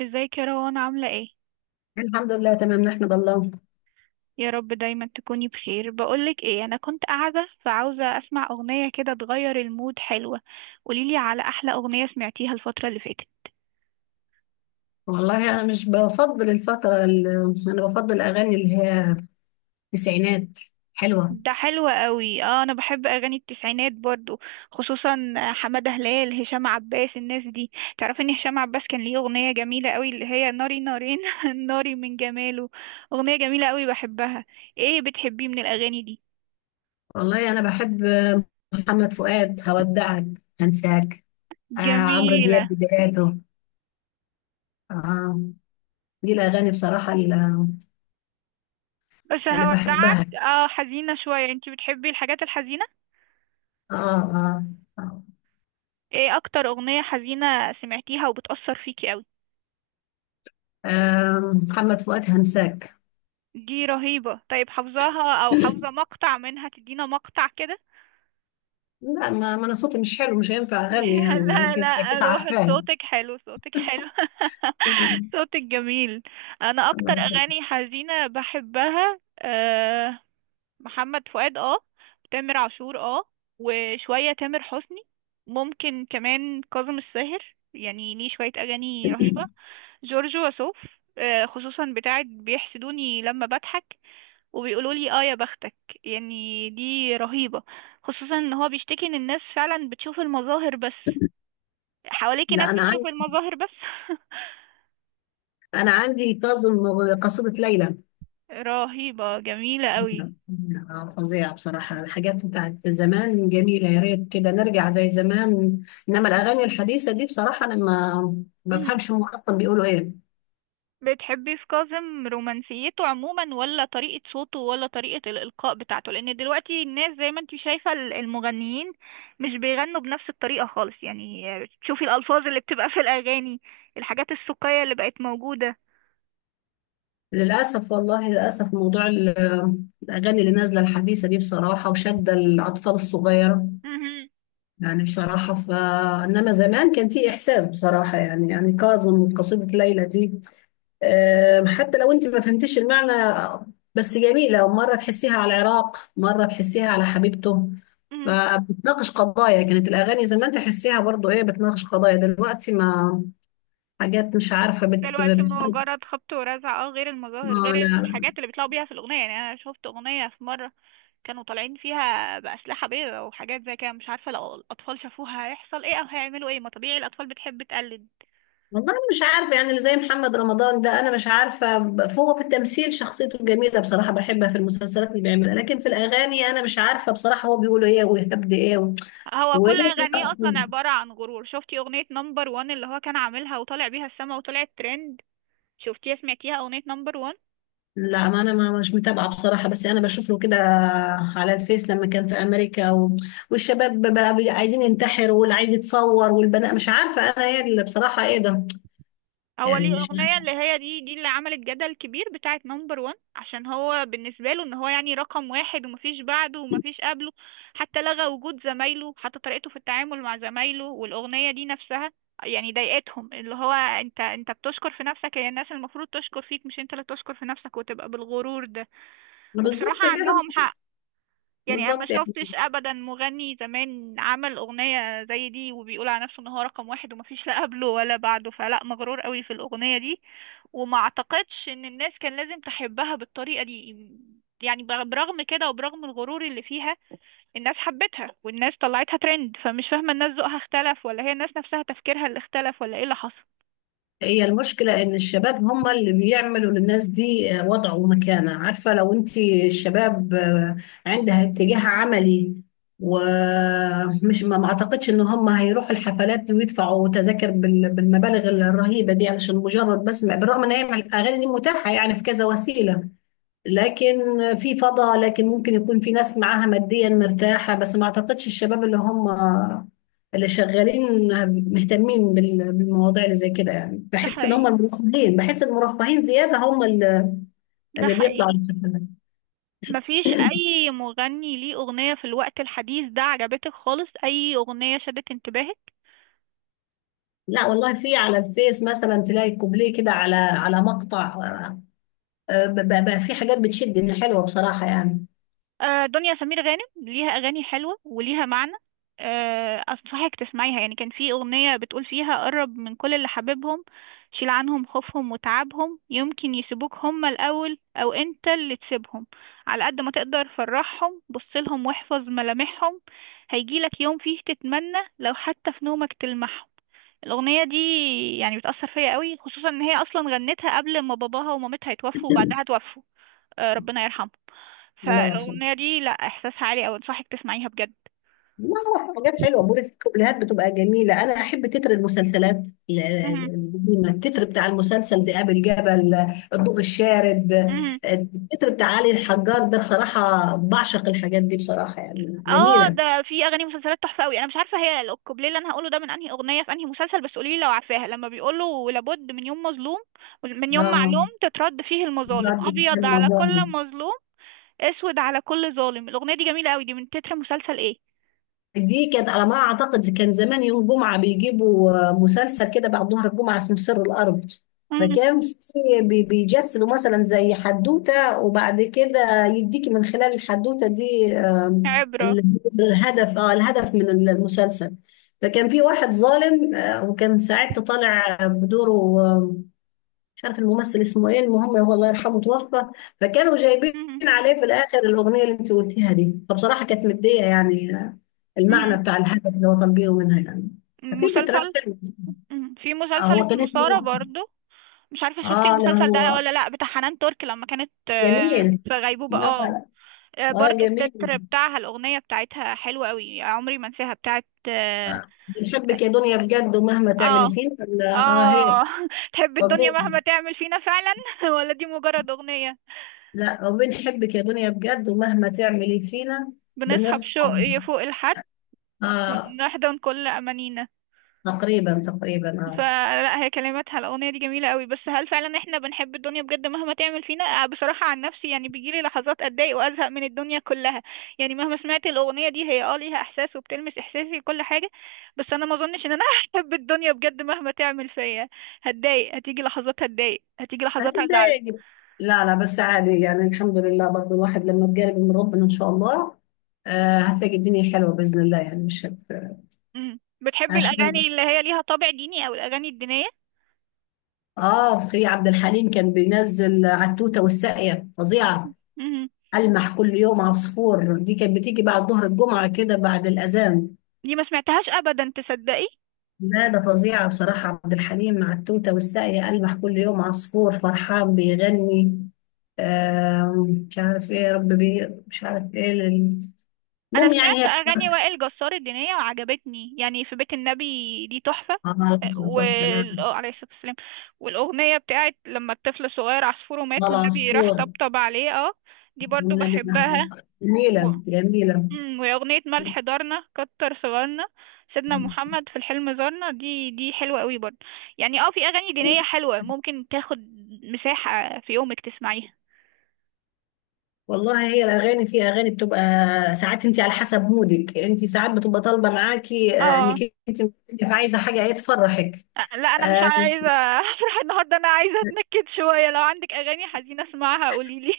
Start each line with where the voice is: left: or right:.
right: ازيك يا روان، عاملة ايه؟
left: الحمد لله تمام، نحمد الله.
right: يا رب دايما تكوني بخير. بقولك ايه، انا كنت قاعدة فعاوزة اسمع اغنية كده تغير المود، حلوة. قوليلي على احلى اغنية سمعتيها الفترة اللي فاتت.
left: والله انا مش بفضل الفتره انا بفضل الاغاني اللي هي تسعينات حلوه.
right: ده حلو قوي، اه، انا بحب اغاني التسعينات برضو. خصوصا حمادة هلال، هشام عباس، الناس دي. تعرفي ان هشام عباس كان ليه اغنية جميلة قوي اللي هي ناري نارين. ناري من جماله. اغنية جميلة قوي بحبها. ايه بتحبيه من الاغاني دي؟
left: والله انا بحب محمد فؤاد هودعك هنساك. آه، عمرو دياب
right: جميلة.
left: بداياته. آه، دي الاغاني بصراحه اللي
right: بس
left: اللي
right: هودعك
left: بحبها.
right: اه حزينة شوية. انتي بتحبي الحاجات الحزينة؟
left: اه اه، آه.
right: ايه اكتر اغنية حزينة سمعتيها وبتأثر فيكي قوي؟
left: آه، محمد فؤاد هنساك.
right: دي رهيبة. طيب حافظاها او حافظة مقطع منها؟ تدينا مقطع كده.
left: لا، ما انا صوتي مش حلو، مش هينفع اغني، يعني ما
right: لا
left: انت
right: لا
left: اكيد
right: روح،
left: عارفاه.
right: صوتك حلو، صوتك حلو.
left: لا.
right: صوتك جميل. انا اكتر
left: الله يخليك.
right: اغاني حزينة بحبها أه، محمد فؤاد اه، تامر عاشور اه، وشوية تامر حسني. ممكن كمان كاظم الساهر، يعني ليه شوية أغاني رهيبة. جورج وسوف. آه، خصوصا بتاعت بيحسدوني لما بضحك وبيقولوا لي اه يا بختك. يعني دي رهيبة. خصوصا ان هو بيشتكي ان الناس فعلا بتشوف المظاهر بس. حواليكي ناس
left: لا، انا
right: بتشوف المظاهر بس.
left: انا عندي كاظم قصيدة ليلى.
right: رهيبة جميلة قوي.
left: آه، فظيعة بصراحة، الحاجات بتاعت زمان جميلة، يا ريت كده نرجع زي زمان. انما الاغاني الحديثة دي بصراحة انا ما بفهمش هم اصلا بيقولوا ايه.
right: بتحبي في كاظم رومانسيته عموما، ولا طريقة صوته، ولا طريقة الإلقاء بتاعته؟ لأن دلوقتي الناس زي ما انتي شايفة المغنيين مش بيغنوا بنفس الطريقة خالص، يعني. تشوفي الألفاظ اللي بتبقى في الأغاني، الحاجات السوقية اللي بقت موجودة.
left: للاسف والله للاسف، موضوع الاغاني اللي نازلة الحديثة دي بصراحة وشادة الاطفال الصغيرة.
right: مهم.
left: يعني بصراحة انما زمان كان في احساس بصراحة، يعني كاظم وقصيدة ليلى دي. حتى لو انت ما فهمتيش المعنى، بس جميلة، مرة تحسيها على العراق مرة تحسيها على حبيبته.
right: مهم.
left: فبتناقش قضايا، كانت الأغاني زمان تحسيها برضو، ايه بتناقش قضايا دلوقتي؟ ما حاجات مش عارفة بت
right: دلوقتي
left: بت
right: مجرد خبط ورزع، اه، غير المظاهر،
left: اه،
right: غير
left: لا، لا.
right: الحاجات اللي بيطلعوا بيها في الأغنية. يعني أنا شفت أغنية في مرة كانوا طالعين فيها بأسلحة بيضاء وحاجات زي كده، مش عارفة لو الأطفال شافوها هيحصل ايه أو هيعملوا ايه. ما طبيعي الأطفال بتحب تقلد.
left: والله أنا مش عارفة يعني اللي زي محمد رمضان ده، أنا مش عارفة، فهو في التمثيل شخصيته جميلة بصراحة بحبها في المسلسلات اللي بيعملها، لكن في الأغاني أنا مش عارفة بصراحة هو بيقول ايه ويهبد ايه.
right: هو كل
left: وايه؟
right: اغانيه اصلا عباره عن غرور. شفتي اغنيه نمبر وان اللي هو كان عاملها وطالع بيها السما وطلعت ترند؟ شفتيها، سمعتيها اغنيه نمبر وان؟
left: لا، ما انا ما مش متابعه بصراحه، بس انا بشوف له كده على الفيس لما كان في امريكا. والشباب بقى عايزين ينتحر، واللي عايز يتصور، والبنات مش عارفه انا ايه اللي، بصراحه ايه ده؟
right: هو
left: يعني
right: ليه
left: مش
right: اغنيه اللي
left: عارفة.
right: هي دي اللي عملت جدل كبير، بتاعه نمبر وان، عشان هو بالنسبه له ان هو يعني رقم واحد ومفيش بعده ومفيش قبله. حتى لغى وجود زمايله، حتى طريقته في التعامل مع زمايله، والاغنيه دي نفسها يعني ضايقتهم، اللي هو انت بتشكر في نفسك، هي الناس المفروض تشكر فيك مش انت اللي تشكر في نفسك وتبقى بالغرور ده. وبصراحه
left: بالظبط كده.
right: عندهم حق. يعني انا ما
left: بالظبط يعني.
right: شفتش ابدا مغني زمان عمل اغنيه زي دي وبيقول على نفسه ان هو رقم واحد ومفيش لا قبله ولا بعده، فلا مغرور قوي في الاغنيه دي. وما اعتقدش ان الناس كان لازم تحبها بالطريقه دي. يعني برغم كده وبرغم الغرور اللي فيها الناس حبتها، والناس طلعتها ترند، فمش فاهمه، الناس ذوقها اختلف، ولا هي الناس نفسها تفكيرها اللي اختلف، ولا ايه اللي حصل؟
left: هي المشكلة إن الشباب هم اللي بيعملوا للناس دي وضع ومكانة. عارفة لو أنت الشباب عندها اتجاه عملي. ومش ما أعتقدش إن هم هيروحوا الحفلات ويدفعوا تذاكر بالمبالغ الرهيبة دي، علشان مجرد بس بالرغم إن هي الأغاني دي متاحة يعني في كذا وسيلة. لكن في فضا، لكن ممكن يكون في ناس معاها ماديا مرتاحة، بس ما اعتقدش الشباب اللي هم اللي شغالين مهتمين بالمواضيع اللي زي كده، يعني
right: ده
left: بحس ان هم
right: حقيقي.
left: المرفهين، بحس المرفهين زيادة هم اللي
right: ده
left: اللي بيطلعوا
right: حقيقي.
left: للسفر.
right: مفيش اي مغني ليه اغنيه في الوقت الحديث ده عجبتك خالص؟ اي اغنيه شدت انتباهك؟
left: لا والله، في على الفيس مثلا تلاقي كوبليه كده على مقطع. آه، بقى في حاجات بتشد، ان حلوة بصراحة يعني.
right: آه، دنيا سمير غانم ليها اغاني حلوه وليها معنى. آه، انصحك تسمعيها. يعني كان في اغنيه بتقول فيها: قرب من كل اللي حبيبهم، شيل عنهم خوفهم وتعبهم، يمكن يسيبوك هما الاول او انت اللي تسيبهم، على قد ما تقدر فرحهم، بصلهم واحفظ ملامحهم، هيجيلك يوم فيه تتمنى لو حتى في نومك تلمحهم. الأغنية دي يعني بتأثر فيا قوي، خصوصا إن هي أصلا غنتها قبل ما باباها ومامتها يتوفوا وبعدها توفوا. آه، ربنا يرحمها.
left: الله يرحمه.
right: فالاغنيه دي لا، احساسها عالي، او انصحك تسمعيها بجد.
left: لا، لا، حاجات حلوه، بقول لك الكوبليهات بتبقى جميله، انا احب تتر المسلسلات
right: مهم.
left: القديمه. التتر بتاع المسلسل ذئاب الجبل. الضوء الشارد.
right: مهم.
left: التتر بتاع علي الحجار ده بصراحه بعشق الحاجات دي بصراحه، يعني
right: اه
left: جميله.
right: ده. في اغاني مسلسلات تحفه قوي. انا مش عارفه هي الكوبليه اللي انا هقوله ده من انهي اغنيه في انهي مسلسل، بس قولي لي لو عارفاها. لما بيقولوا: لابد من يوم مظلوم، من يوم
left: اه،
right: معلوم تترد فيه المظالم،
left: برد في
right: ابيض على كل
left: المظالم.
right: مظلوم، اسود على كل ظالم. الاغنيه دي جميله قوي. دي من تتر مسلسل ايه؟
left: دي كانت على ما اعتقد، كان زمان يوم جمعه بيجيبوا مسلسل كده بعد ظهر الجمعه اسمه سر الارض.
right: مم.
left: فكان في بيجسدوا مثلا زي حدوته، وبعد كده يديكي من خلال الحدوته دي
right: عبره.
left: الهدف، الهدف من المسلسل. فكان في واحد ظالم وكان ساعتها طالع بدوره. مش عارف الممثل اسمه ايه، المهم هو الله يرحمه توفى. فكانوا جايبين
right: مهم.
left: عليه في الاخر الاغنيه اللي انت قلتيها دي، فبصراحه كانت مديه يعني. المعنى
right: مهم.
left: بتاع الهدف اللي هو كان بينه منها يعني. ففي تترات
right: مسلسل.
left: حلوه.
right: مهم. في
left: آه،
right: مسلسل
left: هو كان
right: اسمه سارة
left: اسمه.
right: برضو. مش عارفة شفتي
left: اه، لا،
right: المسلسل ده
left: هو
right: ولا لأ؟ بتاع حنان ترك لما كانت، آه،
left: جميل.
right: في غيبوبة اه.
left: اه.
right: آه،
left: آه،
right: برضو
left: جميل.
right: التتر بتاعها، الأغنية بتاعتها حلوة قوي، عمري ما انساها، بتاعت اه.
left: آه. بنحبك يا دنيا بجد ومهما تعملي
right: اه.
left: فينا. لا، اه، هي
right: آه. تحب الدنيا
left: فظيعه.
right: مهما تعمل فينا فعلا ولا دي مجرد أغنية؟
left: لا، وبنحبك يا دنيا بجد ومهما تعملي فينا.
right: بنصحى
left: بنصحى.
right: بشوق فوق الحد،
left: اه.
right: ونحضن كل أمانينا.
left: تقريبا تقريبا اه.
right: فلا، هي كلماتها الأغنية دي جميلة قوي، بس هل فعلا احنا بنحب الدنيا بجد مهما تعمل فينا؟ آه، بصراحة عن نفسي يعني بيجيلي لحظات أتضايق وأزهق من الدنيا كلها. يعني مهما سمعت الأغنية دي، هي اه ليها إحساس وبتلمس إحساسي وكل حاجة. بس أنا ما أظنش إن أنا هحب الدنيا بجد مهما تعمل فيا. هتضايق، هتيجي لحظات هتضايق، هتيجي لحظات هزعل.
left: هتتضايق. لا، لا، بس عادي يعني الحمد لله، برضو الواحد لما بيقرب من ربنا ان شاء الله، آه، هتلاقي الدنيا حلوه باذن الله، يعني مش.
right: مم. بتحبي الأغاني
left: عشان.
right: اللي هي ليها طابع ديني، أو الأغاني الدينية؟
left: اه، في عبد الحليم كان بينزل على التوته والساقيه فظيعه.
right: مم.
left: المح كل يوم عصفور دي كانت بتيجي بعد ظهر الجمعه كده بعد الاذان.
right: دي ما سمعتهاش أبدا، تصدقي؟
left: لا، ده فظيعه بصراحه، عبد الحليم مع التوته والساقيه المح كل يوم عصفور فرحان بيغني. آه، مش عارف ايه يا رب مش عارف ايه.
right: انا
left: المهم يعني
right: سمعت
left: هي.
right: اغاني وائل جسار الدينيه وعجبتني، يعني في بيت النبي، دي تحفه.
left: عليه الصلاة والسلام.
right: آه، عليه الصلاة والسلام. والأغنية بتاعت لما الطفل صغير عصفوره مات والنبي راح
left: والعصفور
right: طبطب عليه، اه. دي برضو
left: والنبي
right: بحبها.
left: أحمد،
right: و...
left: جميلة جميلة.
right: مم، وأغنية ملح دارنا كتر صغارنا، سيدنا محمد في الحلم زارنا، دي حلوة قوي برضو. يعني اه في أغاني دينية حلوة ممكن تاخد مساحة في يومك تسمعيها.
left: والله هي الأغاني، في أغاني بتبقى ساعات أنت على حسب مودك، أنت ساعات بتبقى طالبة معاكي
right: اه،
left: إنك أنت عايزة حاجة إيه تفرحك.
right: لا انا مش
left: آه،
right: عايزه افرح النهارده. انا عايزه اتنكد شويه، لو عندك اغاني حزينه اسمعها قوليلي.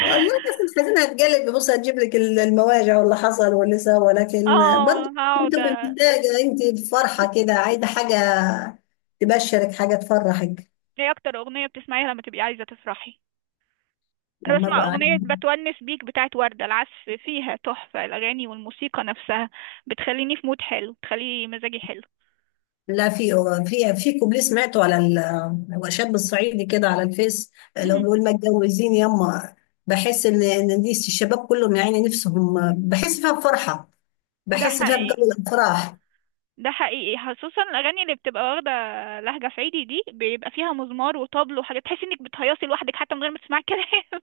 left: والله الناس الحزينة هتجلب، بص هتجيب لك المواجع واللي حصل واللي سوى، ولكن
right: اه
left: برضه
right: هقعد.
left: بتبقي محتاجة أنت فرحة كده، عايزة حاجة تبشرك حاجة تفرحك.
right: ايه اكتر اغنية بتسمعيها لما تبقي عايزة تفرحي؟ انا
left: لما
right: بسمع
left: أبقى قاعدة.
right: اغنية بتونس بيك بتاعت وردة، العزف فيها تحفة، الاغاني والموسيقى نفسها بتخليني في مود حلو، بتخلي مزاجي حلو.
left: لا، في كوبليه سمعته على شاب الصعيدي كده على الفيس. لو
right: مم.
left: بيقول ما اتجوزين يما، بحس ان دي الشباب كلهم يعني نفسهم، بحس فيها بفرحه.
right: ده
left: بحس فيها بجو
right: حقيقي.
left: الافراح.
right: ده حقيقي، خصوصا الاغاني اللي بتبقى واخدة لهجة صعيدي دي بيبقى فيها مزمار وطبل وحاجات تحسي انك بتهيصي لوحدك حتى من غير ما تسمعي كلام.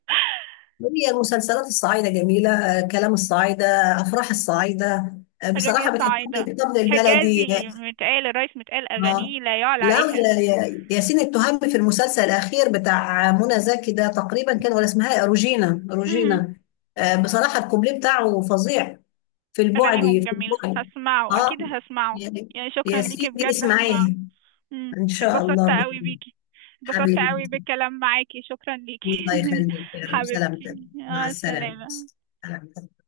left: هي المسلسلات الصعيده جميله. آه، كلام الصعيده. افراح الصعيده. آه،
right: اغاني
left: بصراحه بتحب
right: صعيدة.
left: الطبل البلدي.
right: حجازي متقال، الرئيس متقال،
left: اه،
right: اغانيه لا يعلى
left: لا،
right: عليها.
left: ياسين التهامي في المسلسل الاخير بتاع منى زكي ده تقريبا كان، ولا اسمها إيه؟ روجينا، روجينا. آه، بصراحه الكوبليه بتاعه فظيع. في البعد،
right: أغانيهم
left: في
right: جميلة،
left: البعد.
right: هسمعه أكيد
left: اه،
right: هسمعه.
left: يا
right: يعني شكرا
left: يا
right: ليكي
left: سيدي
right: بجد، هسمعه.
left: اسمعيه.
right: مم.
left: ان شاء الله
right: اتبسطت
left: بإذن
right: قوي
left: الله.
right: بيكي، اتبسطت
left: حبيبي.
right: قوي بالكلام معاكي، شكرا ليكي
left: الله يخليك يا رب، سلامتك.
right: حبيبتي
left: مع
right: مع
left: السلامه.
right: السلامة.
left: سلامتك.